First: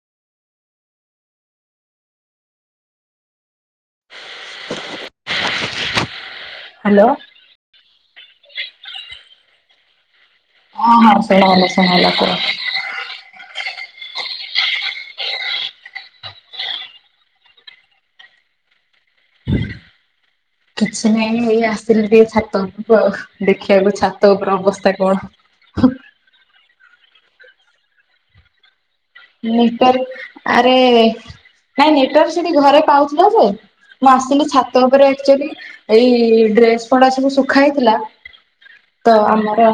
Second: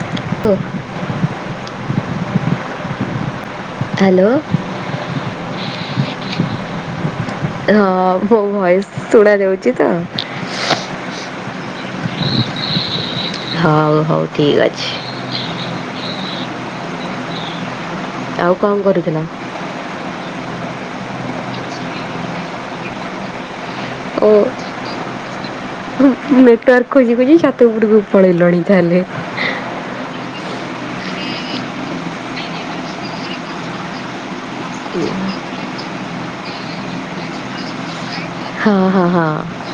[unintelligible] Hello. Hello. ହଁ ମୋ voice ଶୁଣାଯାଉଛି ତ। ହଁ ହଁ ଶୁଣାହେଲା ଶୁଣାହେଲା କୁହ। [inaudible] ହଁ ହଉ ଠିକ ଅଛି। ଆଉ କଣ କରୁଥିଲ। କିଛି ନାଇଁ ଏଇ ଆସିଥିଲି ଟିକେ ଛାତ ଉପରକୁ ଆଉ ଦେଖିବାକୁ ଓ ଛାତ ଉପରେ ଅବସ୍ଥା କଣ। [inaudible] ନେଟୱାର୍କ ଖୋଜି ଖୋଜି ଛାତ ଉପରକୁ ପଳେଇ ଲଣି ତାହାଲେ। ନେଟୱାର୍ ଆରେ ନାଇଁ ନେଟୱାର୍କ ସେଠି ଘରେ ପାଉଥିଲା ଯେ ମୁଁ ଆସିଲି ଛାତ ଉପରେ ଆକ୍ଚୁଆଲି ଏଇ ଡ୍ରେସ ପଡା ସବୁ ଶୁଖା ହେଇଥିଲା। ହଁ ହଁ ତ ହଁ ଆମର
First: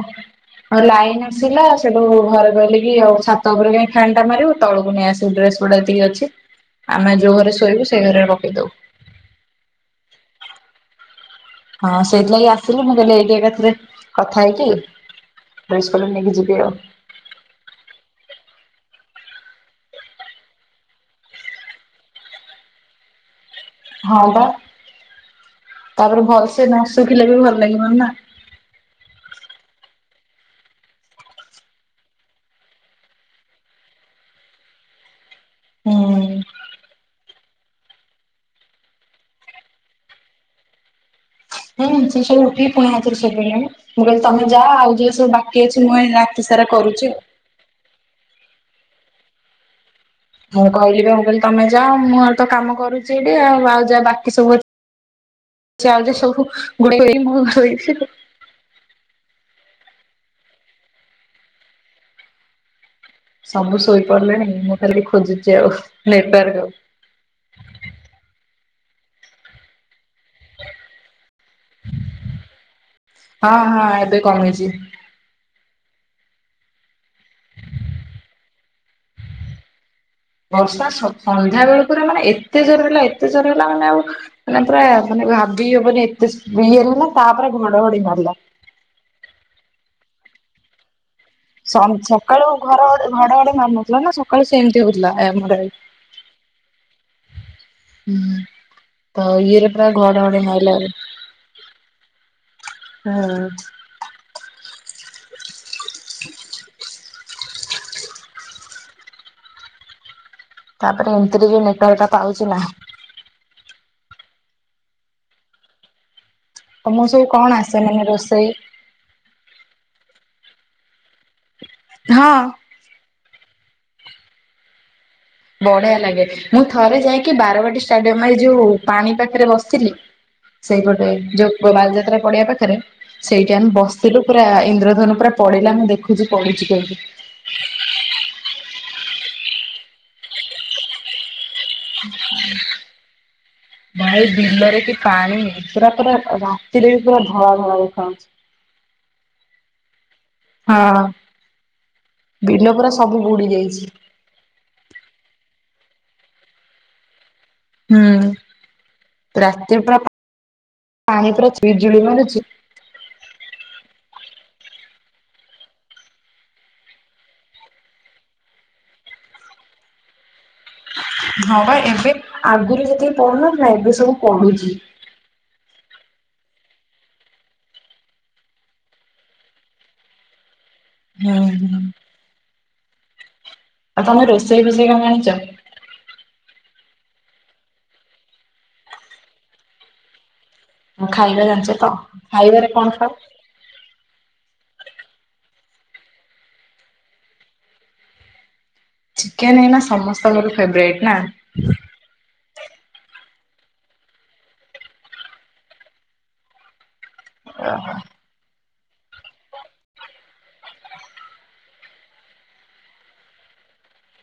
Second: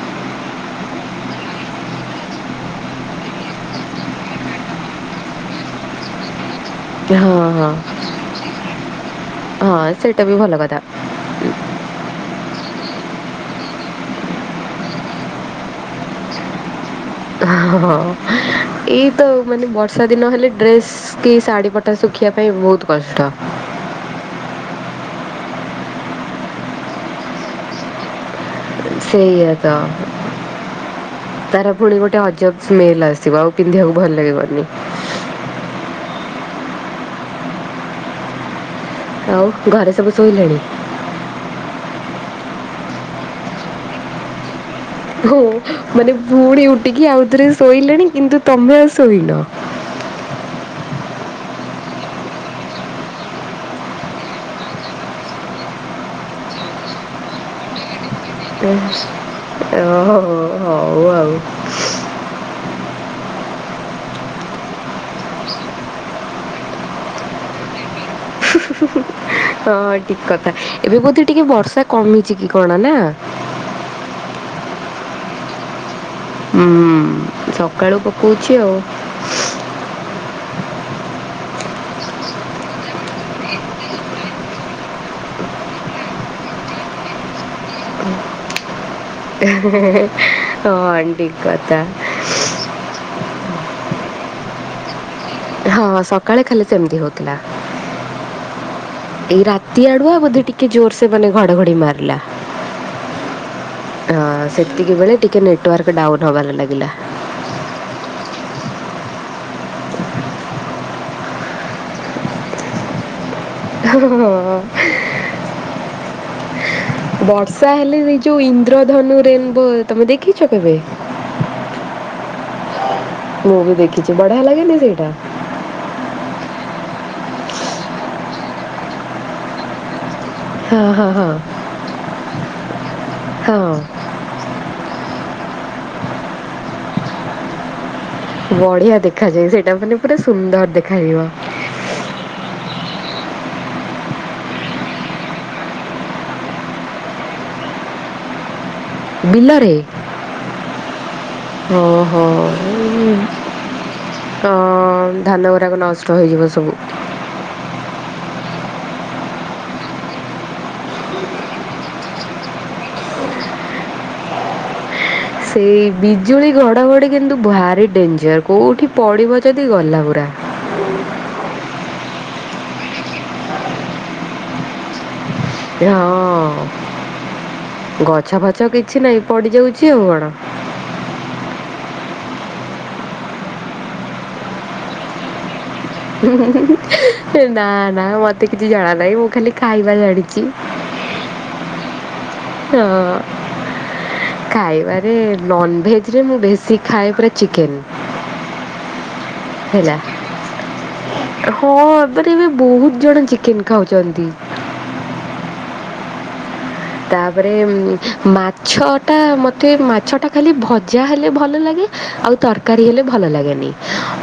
ଆଉ ଲାଇନ ଆସିଲା ସେଠୁ ଘରେ କହିଲେ କି ଆଉ ଛାତ ଉପରେ କା ଫ୍ୟାନ ଟା ମାରିବୁ ତଳକୁ ନେଇ ଆସିବୁ ଡ୍ରେସ ଗୁଡା ଯେତିକି ଅଛି ଆମେ ଯୋଉ ହଁ ଘରେ ହଁ ଶୋଇବୁ ସେଇ ଘରେ ରଖିଦବୁ। ହଁ ସେଇଟା ବି ଭଲ କଥା। ହଁ ସେଇଥିଲାଗି ଆସିଲି ମୁଁ କହିଲି ଏଇଠି ଏକାଥରେ କଥା ହେଇକି ଡ୍ରେସ୍ ପତ୍ର ନେଇକି ଯିବି ଆଉ। ହଁ ଏଇ ତ ମାନେ ବର୍ଷା ଦିନ ହେଲେ ଡ୍ରେସ୍ କି ଶାଢୀ ପଟା ଶୁଖିବା ପାଇଁ ବହୁତ କଷ୍ଟ। ହଁ ବା ତାପରେ ଭଲସେ ନ ଶୁଖିଲେ ବି ଭଲ ଲାଗିବନି ନା। ସେଇଆ ତ। ତାର ପୁଣି ଗୋଟେ ଅଜବ ସ୍ମେଲ ଆସିବ ଆଉ ପିନ୍ଧିବାକୁ ଭଲ ଲାଗିବନି। ହୁଁ। ଆଉ ଘରେ ସବୁ ଶୋଇଲେଣି। ହୁଁ ସେ ସବୁ ଉଠିକି ପୁଣି ଆଥରେ ଶୋଇ ପଇଲେଣି ମୁଁ କହିଲି ତମେ ଯାଅ ଆଉ ଯିଏ ହୁଁ ମାନେ ପୁଣି ଉଠିକି ଆଉ। ଆଉଥରେ ଶୋଇଲେଣି କିନ୍ତୁ ତମେ ଆଉ ଶୋଇନ। ମୁଁ କହିଲି ବା ମୁଁ କହିଲି ତମେ ଯାଅ ମୁଁ ଆଉ ତ କାମ କରୁଛି ଏଠି ଆଉ ଆଉ ଯା ବାକି ସବୁ ଅ [unintelligible] ଓହୋ ହୋଉ ଆଉ। ସବୁ ଶୋଇପଡିଲେଣି ମୁଁ ଖାଲି ଖୋଜୁଛି ଆଉ ନେଟୱାର୍କ। [inaudible] ହଁ ଠିକ କଥା ଏବେ ବୋଧେ ଟିକେ ବର୍ଷା କମିଛି କି କଣ ନା। ହଁ ହଁ ଏବେ କମିଛି। ହୁଁ ସକାଳୁ ପକଉଛି ଆଉ। ବର୍ଷା ସ ସନ୍ଧ୍ୟାବେଳେ ପୁରା ମାନେ ଏତେ ଜୋରେ ହେଲା ଏତେ ଜୋରେ ହେଲା ମାନେ ଆଉ ମାନେ ପୁରା ମାନେ ଭାବି ହବନି ଏତେ ସ୍ପ୍ରି ହେଲା ତାପରେ ଘଡଘଡି ମାରିଲା। [inaudible] ହଁ [unintelligible] ସନ୍ ସକାଳୁ ଘଡ ଘ ଘଡ ଘଡି ମାରୁନଥିଲା ନା ସକାଳୁ ସେମିତି ହଉଥିଲା ଏ ଆମର ଏ ହଁ ସକାଳେ ଖାଲି ସେମିତି ହଉ ହୁଁ। ତ ଏଇ ଇଏରେ ରାତି ପୁରା ଆଡୁଆ ଘଡଘଡି ବୋଧେ ଟିକେ ମାଇଲା ଆଉ। ଜୋର ସେ ମାନେ ଘଡଘଡି ମାରିଲା। ହୁଁ। ହଁ ସେତିକି ବେଳେ ଟିକେ ନେଟୱାର୍କ ଡାଉନ ହବାର ଲାଗିଲା। ତାପରେ ଏମିତିରେ ଯୋଉ ନେଟୱାର୍କ ଟା ପାଉଛି ନା। ହଁ। [inaudible] ତମକୁ ସବୁ କଣ ବର୍ଷା ଆସେ ହେଲେ ମାନେ ସେ ଯୋଉ ରୋଷେଇ? ଇନ୍ଦ୍ରଧନୁ ରେନବୋ ତମେ ଦେଖିଛ କେବେ? ହଁ। ମୁଁ ବି ଦେଖିଚି ବଢିଆ ଲାଗେ ନି ସେଇଟା? ବଢିଆ ଲାଗେ ମୁଁ ଥରେ ଯାଇକି ବାରବାଟୀ ଷ୍ଟାଡିୟମ୍ ଏ ଯୋଉ ପାଣି ପାଖରେ ବସିଥିଲି। ହଁ ହଁ ସେଇପଟେ ହଁ ଯୋଉ ପୋଡାଯାତ୍ରା ପାଖରେ ସେଇଠି ଆମେ ହଁ ବ ସେଇଠି ପୁରା ଇନ୍ଦ୍ରଧନୁ ପୁରା ପଡିଲା ମୁଁ ଦେଖୁଚି ପଡିଚି କେମିତି। ବଢିଆ ଦେଖାଯାଏ ସେଇଟା ମାନେ ପୁରା ସୁନ୍ଦର ଦେଖାଯିବ। ଉହୁଁ ଭାଇ ବିଲ ରେ କି ପାଣି? ପୁରା ପୁରା ରାତିରେ ବି ପୁରା ଧଳା ଧଳା ଦେଖାଯାଉଛି। ବିଲରେ? ହଁ। ଓହୋ ବିଲ ପୁରା ଉଁ। ସବୁ ବୁଡି ଯାଇଛି। ଅ ଧାନ ଗୁଡାକ ନଷ୍ଟ ହେଇଯିବ ସବୁ। ହୁଁ ରାତି ପୁରା ପାଣି ପୁରା ଜିଳି ଜିଳି ହୋଉଚି। ସେଇ ବିଜୁଳି ଘଡ଼ଘଡ଼ି କିନ୍ତୁ ଭାରି ଡେଞ୍ଜର କେଉଁଠି ପଡ଼ିବ ଯଦି ଗଲା ପୁରା। ହଁ ବା ଏବେ ଆଗରୁ ଯେତିକି ପଢୁନଥିଲା ଏବେ ସବୁ ପଡୁଚି। ହଁ ଗଛ ଫଛ କିଛି ନାଇଁ ପଡିଯାଉଛି ଆଉ କଣ? ହୁଁ ହୁଁ। ଆଉ ତମେ ରୋଷେଇ ଫୋଷେଇ କଣ ଜାଣିଚ? ନା ନା ମତେ କିଛି ଜଣା ନାହିଁ ମୁଁ ଖାଲି ଖାଇବା ଜାଣିଚି। ଖାଇବା ଜାଣିଚ ତ? ଖାଇବାରେ କଣ ହଁ। ଖାଅ? ଖାଇବାରେ ନନ୍‌ଭେଜରେ ମୁଁ ବେଶୀ ଖାଏ ପୁରା ଚିକେନ୍‌। ଚିକେନ୍‌ ଏଇନା ସମସ୍ତଙ୍କର ଫେବରାଇଟ୍ ନା। ହଁ ଏବେ ଟିକେ ବହୁତ ଜଣ ଚିକେନ୍ ଖାଉଛନ୍ତି। ତାପରେ ମା ଛଅ ଟା ମତେ ମାଛ ଟା ଖାଲି ଭଜା ହେଲେ ଭଲ ଲାଗେ ଆଉ ତର କାରୀ ହେଲେ ଭଲ ଲାଗେନି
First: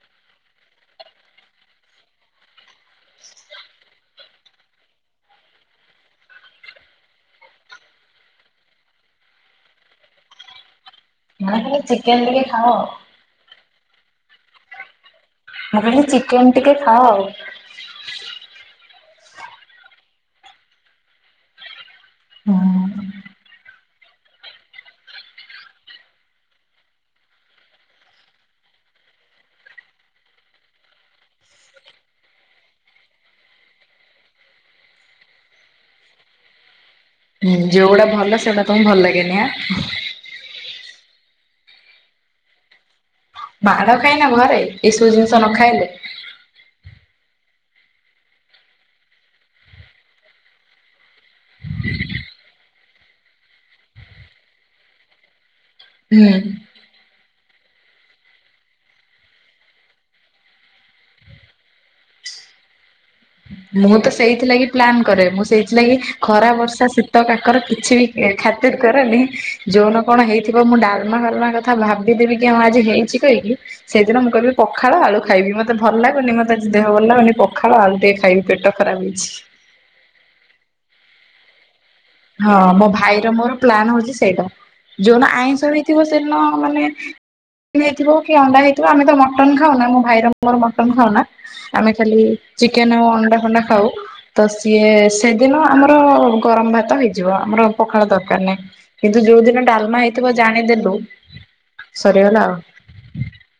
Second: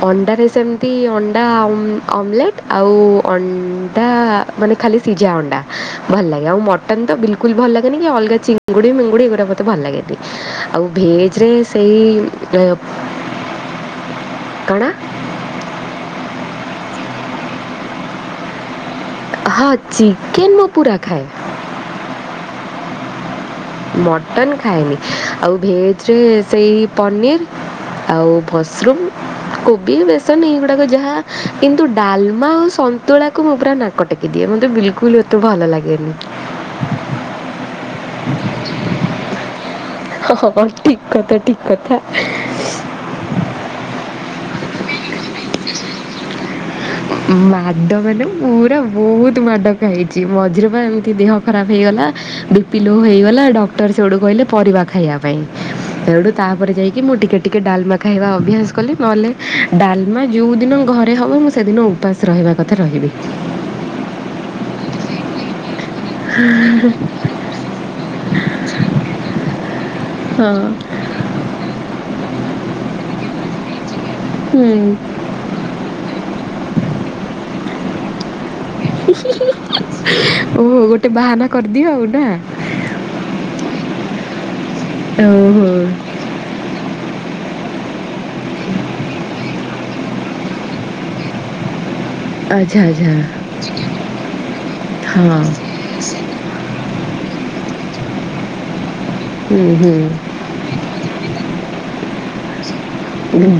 ଅଣ୍ଡାରେ ସେମିତି ଅଣ୍ଡା ଅମଲେଟ୍ ଆଉ ଅଣ୍ଡା ମାନେ ଖାଲି ସିଝା ଅଣ୍ଡା ଭଲ ଲାଗେ ଆଉ ମଟନ ତ ବିଲ୍ ଭଲ ଲାଗେନି କି ଅଲଗା ଚିଙ୍ଗୁଡିି ମିଙ୍ଗୁଡି ଏଗୁରା ମତେ ଭଲ ଲାଗେନି ଆଉ ଭେଜ ଭେଜ୍‌ରେ ମାନେ ଖାଲି ସେଇ ଚିକେନ ଟିକେ ଖାଅ କଣ? ମୁଁ କହିଲି ଚିକେନ୍‌ ଟିକେ ଖାଅ। ହଁ ଚିକେନ୍‌ ମୁଁ ପୁରା ଖାଏ। ହୁଁ। ମଟନ୍ ଖାଏନି ଆଉ ଭେଜ୍‌ରେ ସେଇ ପନିର୍ ଆଉ ମସ୍ମ୍ରମ୍ କୋବି ବେସନ ଏଇଗୁଡାକ ଯାହା କିନ୍ତୁ ଡାଲମା ଆଉ ସ ନ୍ତୁଳା କୁ ମୁଁ ପୁରା ନାକଟେକି ଦିଏ ମୋତେ ବିଲକୁଲ ଏତେ ଭଲ ଲାଗେନି। ହୁଁ ଯୋଉଗୁଡା ଭଲ ସେଇଟା ତମକୁ ଭଲ ଲାଗେନି ଆ ହଁ ଠିକ୍ କଥା ଠିକ୍ କଥା। ମାଡ଼ ଖାଇନ ଘରେ ଏସବୁ ଜିନିଷ ନ ଖାଇଲେ? ମାଡ଼ ମାନେ ପୁରା ବହୁତ ମାଡ ଖାଇଚି ମଝିରେ ପା ଏମିତି ଦେହ ଖରାପ ହେଇଗଲା। ବିପି ଲୋ ହେଇଗଲା ଡକ୍ଟର ସେଠୁ କହିଲେ ପରିବା ଖାଇବା ପାଇଁ। ତଣୁ ହୁଁ। ତାପରେ ଯାଇକି ମୁଁ ଟିକେ ଟିକେ ଡାଲମା ଖାଇବା ଅଭ୍ୟାସ କଲି ନହେଲେ ଡାଲମା ଯେଉଁ ଦିନ ଘରେ ହେବ ମୁଁ ସେ ସେଦିନ ଉପାସ ରହିବା କଥା ରହିବି। ମୁଁ ତ ସେଇଥିଲାଗି ପ୍ଲାନ୍ କରେ ମୁଁ ସେଇଥିଲାଗି ଖରା ବର୍ଷା ଶୀତ କାକର କିଛି ବି ଏ ଖାତିର କରନି ଯୋଉନ କଣ ହଁ। ହେଇଥିବ ମୁଁ ଡାଲ୍ ମାଲମା କଥା ଭାବିଦେବି କି ଆମ ଆଜି ହେଇଛି କହିିକି ସେଇଦିନ ମୁଁ କହିବି ହୁଁ ପଖାଳ ଆଳୁ ଖାଇବି ମତେ ଭଲ ଲାଗୁନି ମତେ ଆଜି ଦେହ ଭଲ ଲାଗୁନି ପଖାଳ ଆଳୁ ଟିକେ ଖାଇବି ପେଟ ଖରାପ ହେଇଛି। ଓହୋ ଗୋଟେ ବାହାନା କରିଦିଅ ଆଉ। ନା ହଁ ମୋ ଭାଇର ମୋର ପ୍ଲାନ୍ ହଉଛି ସେଇଟା ଯୋଉନ ଓହୋ ଆଇଁଷ ହେଇଥିବ ସେଦିନ ମାନେ ହେଇଥିବ କି ଅଣ୍ଡା ହେଇଥିବ ଆମେ ତ ମଟନ ଖାଉନା ମୋ ଭାଇର ମୋର ମଟନ ଖାଉନା। ଆମେ ଖାଲି ଆଚ୍ଛା ଚିକେନ ଆଉ ଆଚ୍ଛା ଅଣ୍ଡା ଫଣ୍ଡା ଖାଉ ତ ସିଏ ହଁ ସେଦିନ ଆମର ଗରମ ଭା ତ ହେଇଯିବ ଆମର ପଖାଳ ଦରକାର ନାହିଁ କିନ୍ତୁ ଯୋଉ ଦିନ ହୁଁ ହୁଁ ଡାଲମା ହେଇଥିବ ଜାଣିଦେଲୁ ସରିଗଲା ଆଉ।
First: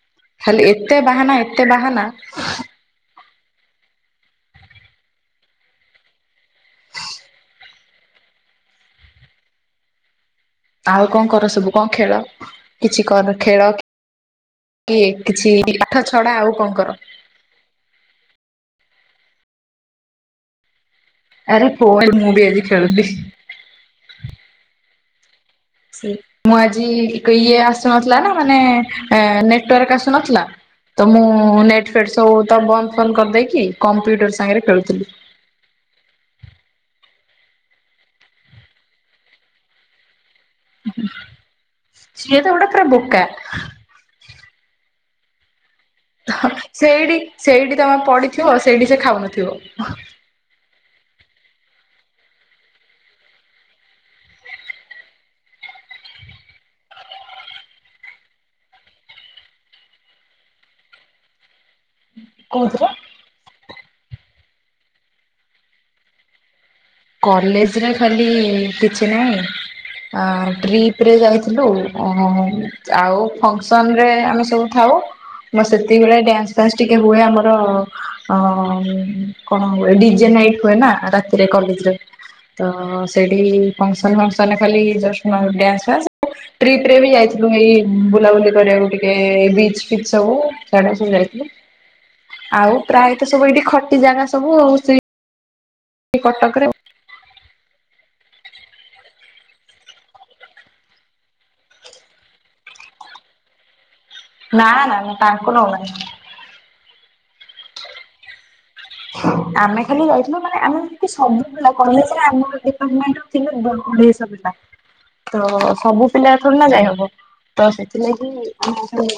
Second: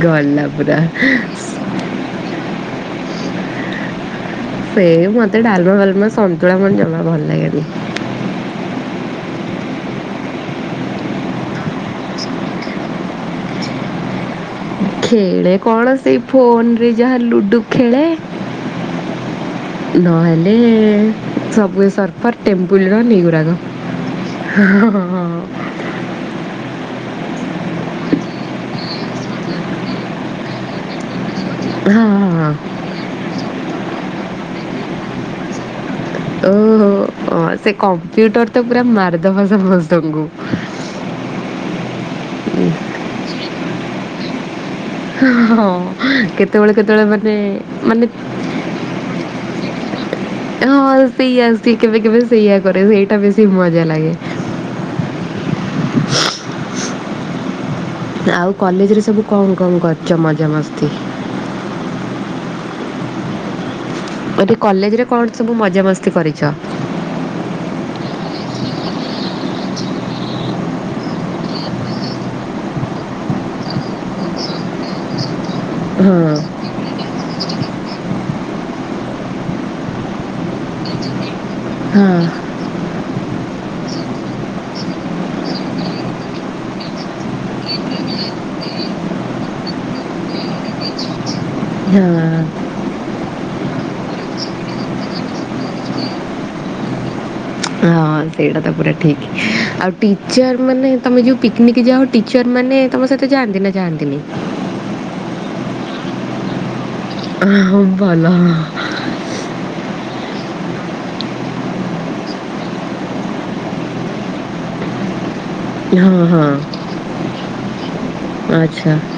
ଗଲା ଖାଲି ପୁରା ଏତେ ବାହାନା ସ ଏତେ ବାହାନା ସେ ମୋତେ ଡାଲମା ଫାଲମା ସନ୍ତୁଳା ମତେ ଜମା ଭଲ ଲାଗେନି। ଆଉ କଣ କର ସବୁ କଣ ଖେଳ କିଛି କର ଖେଳ କି କିଛି ଖେଳେ କଣ ପାଠ ସେଇ ଛଡା ଆଉ କଣ ଫୋନରେ କର? ଯାହା ଲୁଡ଼ୁ ଖେଳେ ନହେଲେ ଆରେ ସବୁ ଏ ଫୋନ ମୁଁ ବି ସରଫର ଆଜି ଟେମ୍ପୁଲ ଖେଳୁଥିଲି। ରନ୍ ଏଇଗୁରାକ ହଁ ହଁ ହଁ ହଁ ହଁ ସି ମୁଁ ଆଜି ଇଏ ଆସୁନଥିଲା ନା ମାନେ ଏଁ ନେଟୱାର୍କ ଆସୁନଥିଲା ତ ମୁଁ ନେଟ ହଁ ହଁ ଫେଟ ସବୁ ହଁ ତ ବନ୍ଦ ଫନ୍ଦ କରିଦେଇକି କମ୍ପ୍ୟୁଟର ସାଙ୍ଗରେ ଖେଳୁଥିଲି। ଓହୋ ହଁ ସେ କମ୍ପ୍ୟୁଟର ତ ପୁରା ମାରିଦବ ସମସ୍ତଙ୍କୁ। ଉଁହୁ ସିଏ ତ ବଡ଼ ପୁରା ବୋକା। ହଁ କେତେବେଳେ କେତେବେଳେ ସେଇଠି ମାନେ ସେଇଠି ତମେ ମାନେ ପଡିଥିବ ସେଇଠି ସେ ଖାଉନଥିବ। ହଁ ସେଇଆ ସେ କେବେ କେବେ ସେଇୟାଆ କରେ ସେଇଟା ବେଶୀ ମଜା ଲାଗେ। ଆଉ କଲେଜରେ ସବୁ କଣ କଣ କରିଛ ମଜାମସ୍ତି? କଉଥିରେ? ଏଠି କଲେଜ ରେ କଣ ସବୁ ମଜାମସ୍ତି କରିଛ? କଲେଜରେ ଖାଲି କିଛି ନାଇଁ। ଆଁ ଟ୍ରିପ ରେ ଯାଇଥିଲୁ ଅଁ ଆଉ ଫଙ୍କସନ୍ ରେ ଆମେ ସବୁ ଥାଉ ମ ସେତିକ ହଁ ବଳେ ଡ୍ୟାନ୍ସ ଫ୍ୟାନ୍ସ ଟିକେ ହୁଏ ଆମର ଅଁ କଣ ହୁଏ ଡିଜେ ନାଇଟ୍ ହୁଏ ନା ରାତିରେ କଲେଜ ରେ ହଁ ତ ସେଇଠି ଫଙ୍କସନ୍ ଫଙ୍କସନ୍ ରେ ଖାଲି ଜଷ୍ଟ ଅଁ ଡ୍ୟାନ୍ସ୍। ଟ୍ରିପ ରେ ବି ଯାଇଥିଲୁ ଏଇ ବୁଲାବୁଲି କରିବାକୁ ଟିକେ ବିଚ ଫିଚ ସବୁ ସିଆଡେ ସବୁ ଯାଇଥିଲୁ। ହୁଁ। ଆଉ ପ୍ରାୟତଃ ସବୁ ଏଇଠି ଖଟି ଜାଗା ସବୁ ଆଉ ସେଇ ଏ କଟକରେ ଆଉ। ହଁ ସେଇଟା ତ ପୁରା ଠିକ୍ ଆଉ ଟିଚର ମାନେ ତମେ ଯୋଉ ପିକନିକ ଯାଅ ଟିଚର୍ ମାନେ ତମ ସହିତ ଯାଆନ୍ତି ନା ଯାଆନ୍ତିନି? ନା ନା ମୁଁ ତାଙ୍କୁ ନଉ ନାହିଁ। ଅଁ ହଁ ଭଲ। ଆମେ ଖାଲି ଯାଇଥିଲୁ ମାନେ ଆମେ ଯେମତି ସବୁ ପିଲା କଲେଜରେ ଆମ ଡିପାଟର୍ମେଣ୍ଟର [unintelligible] ତ ସବୁ ହଁ ପିଲା ହଁ ଅଛନ୍ତି ନା ଯାଇ ହବ ତ ସେଥିଲାଗି ଆମ ଆଚ୍ଛା ଖାଲି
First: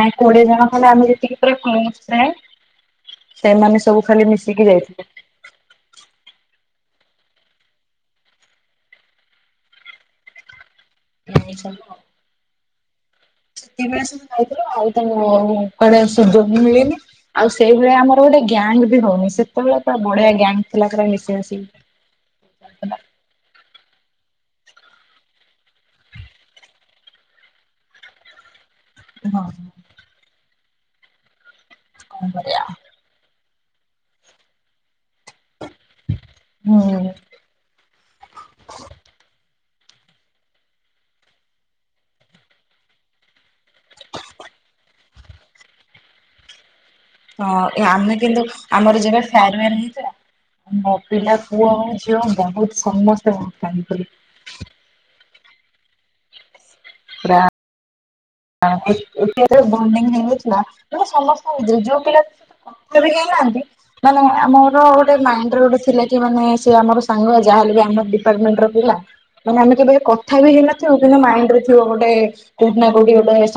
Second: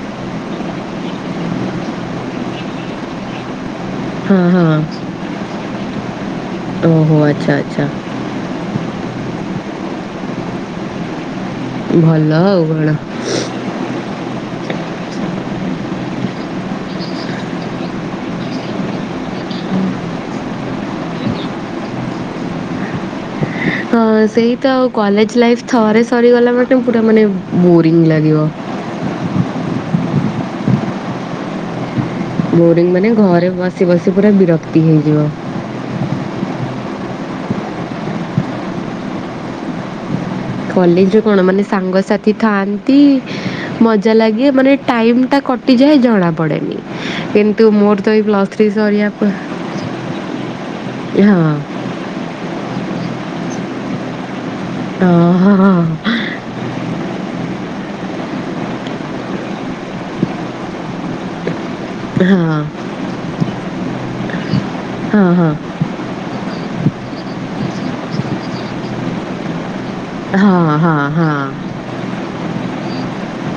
ନାଇଁ କୋଡିଏ ଜଣ ଖଣ୍ତେ ଆମେ ଯେତିକି ପୁରା [unintelligible] ସେମାନେ ସବୁ ଖାଲି ହୁଁ ମିଶିକି ହୁଁ ଯାଇଥିଲେ। ଓହୋ ଆଚ୍ଛା ଆଚ୍ଛା। ଏମିତି ସବୁ ଭଲ ଆଉ କଣ। ସେତିକିବେଳେ ସବୁ ଖାଇଥିଲୁ ଆଉ ତ ଆଉ କୁଆଡ଼େ ସୁଯୋଗ ମିଳିନି। ଆଉ ସେଇଭଳିଆ ଆମର ଗୋଟେ ଗ୍ୟାଙ୍ଗ ବି ହଉନି। ସେତେବେଳେ ପୁରା ବଢିଆ ଗ୍ୟାଙ୍ଗ ଥିଲା ପୁରା ମିଶି ମାଶିକି। ହଁ ସେଇ ତ ଆଉ କଲେଜ୍ ଲାଇଫ୍ ଥରେ ସରିଗଲା ମାନେ ପୁରା ମାନେ ବୋରିଙ୍ଗ ଲାଗିବ। [unintelligible] କଣ କରିବା ବୋରିଙ୍ଗ ମାନେ ଘରେ ବସି ବସି ପୁରା ବିରକ୍ତି ହେଇଯିବ। ହୁଁ। କଲେଜରେ କଣ ମାନେ ସାଙ୍ଗସାଥି ଥାଆନ୍ତି ମଜା ଲାଗେ। ମାନେ ଟାଇମ୍ ଟା କଟିଯାଏ ଜଣାପଡ଼େନି। ହଁ। କିନ୍ତୁ ଏ ମୋର ତ ଆମେ ଏଇ କିନ୍ତୁ ପ୍ଲସ୍ ଏ ଥ୍ରୀ ଆମର ସରିବା ପ ଯେବେ ଫେର୍ୱେଲ ହେଇଥିଲା ହଁ [unintelligible] ପୁଅ ହଉ ଝିଅ ବହୁତ୍ ସମସ୍ତେ। [unintelligible] ହଁ, ହଁ ହଁ ହଁ। ପ୍ରା [unintelligible] ବଣ୍ଡିଙ୍ଗ ହେଇଯାଇଥିଲା, ମାନେ ସମସ୍ତଙ୍କ ଭିତରେ ଯୋଉ ହଁ। କେବେ କେହିନାହାନ୍ତି ମାନେ ଆମର ଗୋଟେ ହଁ ହଁ ମାଇଣ୍ଡରେ ଗୋଟେ ଥିଲା କି କି ମାନେ ସେ ଆମର ସାଙ୍ଗ। ଯାହାହେଲେ ବି ଆମ ଡିପାର୍ଟମେଣ୍ଟ ର ପିଲା, ମାନେ ଆମେ କେବେ କ କଥା ବି ହେଇନଥିବୁ ହଁ କିନ୍ତୁ ହଁ ମାଇଣ୍ଡରେ ଥିବ ଗୋଟେ କୋଉଠି ନା କୋଉଠି ଗୋଟେ ସ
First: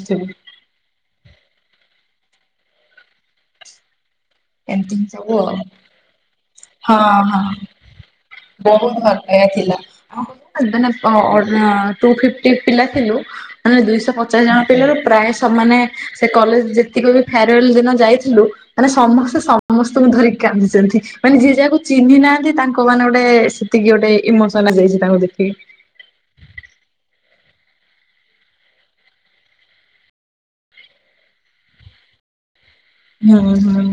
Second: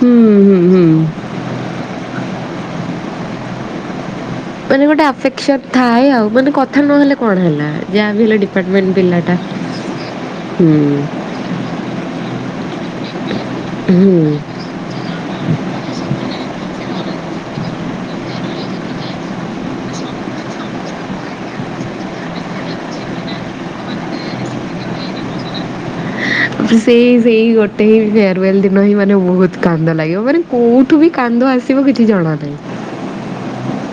ହୁଁ ହୁଁ ହୁଁ। ମାନେ ଏମିତି ଗୋଟେ ସବୁ ଆଫେକ୍ସନ ଆଉ ଥାଏ ଆଉ। ମାନେ କଥା ହଁ ନହେଲେ କଣ ହଁ। ହେଲା, ଯାହା ବି ହେଲେ ବହୁତ ଡିପାର୍ଟମେଣ୍ଟ ଭଲ ପିଲାଟା। ପାଇବା ହୁଁ [unintelligible] ଟୁ ଫିଫ୍ଟି ପିଲା ଥିଲୁ। ମାନେ ଦୁଇ ଶହ ହୁଁ ପଚାଶ ଜଣ ପିଲାରୁ ପ୍ରାୟ ସମାନେ ସେ କଲେଜ ଯେତିକି ବି ଫେୟାରୱାଲ୍ ଦିନ ଯାଇଥିଲୁ ମାନେ ସମସ୍ ସମସ୍ତଙ୍କୁ ଧରିକି କାନ୍ଦିଛନ୍ତି। ମାନେ ଯିଏ ଯାହାକୁ ଚିହ୍ନି ନାହାନ୍ତି ତାଙ୍କ ମାନେ ଗୋଟେ ଏତିକି ଗୋଟେ ଇମୋସନ ଆସିଯାଇଚି ତାଙ୍କୁ ଦେଖିକି। ସେଇ ସେଇ ଗୋଟେ ହି ଫେୟାରୱାଲ୍ ଦିନ ହିଁ ମାନେ ବହୁତ କାନ୍ଦ ଲାଗିବ, ମାନେ କୋଉଠୁ ବି କାନ୍ଦ ଆସି ଥିବ କିଛି ଜଣା ନାଇଁ। ହୁଁ ହୁଁ।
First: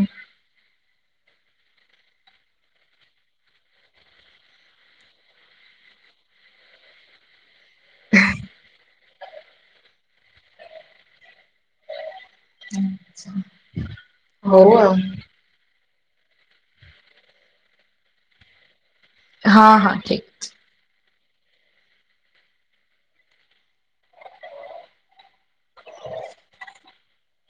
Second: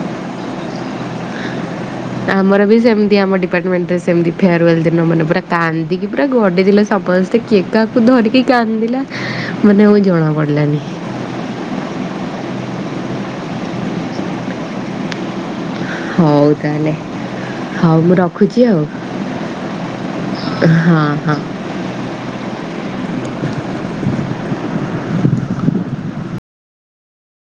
ଆମର ବି ସେମତି ଆମ ଡିପାର୍ଟମେଣ୍ଟରେ ସେମିତି ଫେୟାରୱାଲ୍ ଦିନ ମାନେ ପୁରା କାନ୍ଦନ୍ତିି ପୁରା ଗଡିଥିଲେ ସମସ୍ତେ କିଏ କାହାକୁ ଧରିକି କାନ୍ଦିଲା ମାନେ ଆଉ ଜଣା ପଡିଲାନି। ହଉ ଆଉ। ହଉ ତାହେଲେ ହଉ ମୁଁ ରଖୁଚି ଆଉ। ହଁ ହଁ ଠିକ୍। ହଁ ହଁ।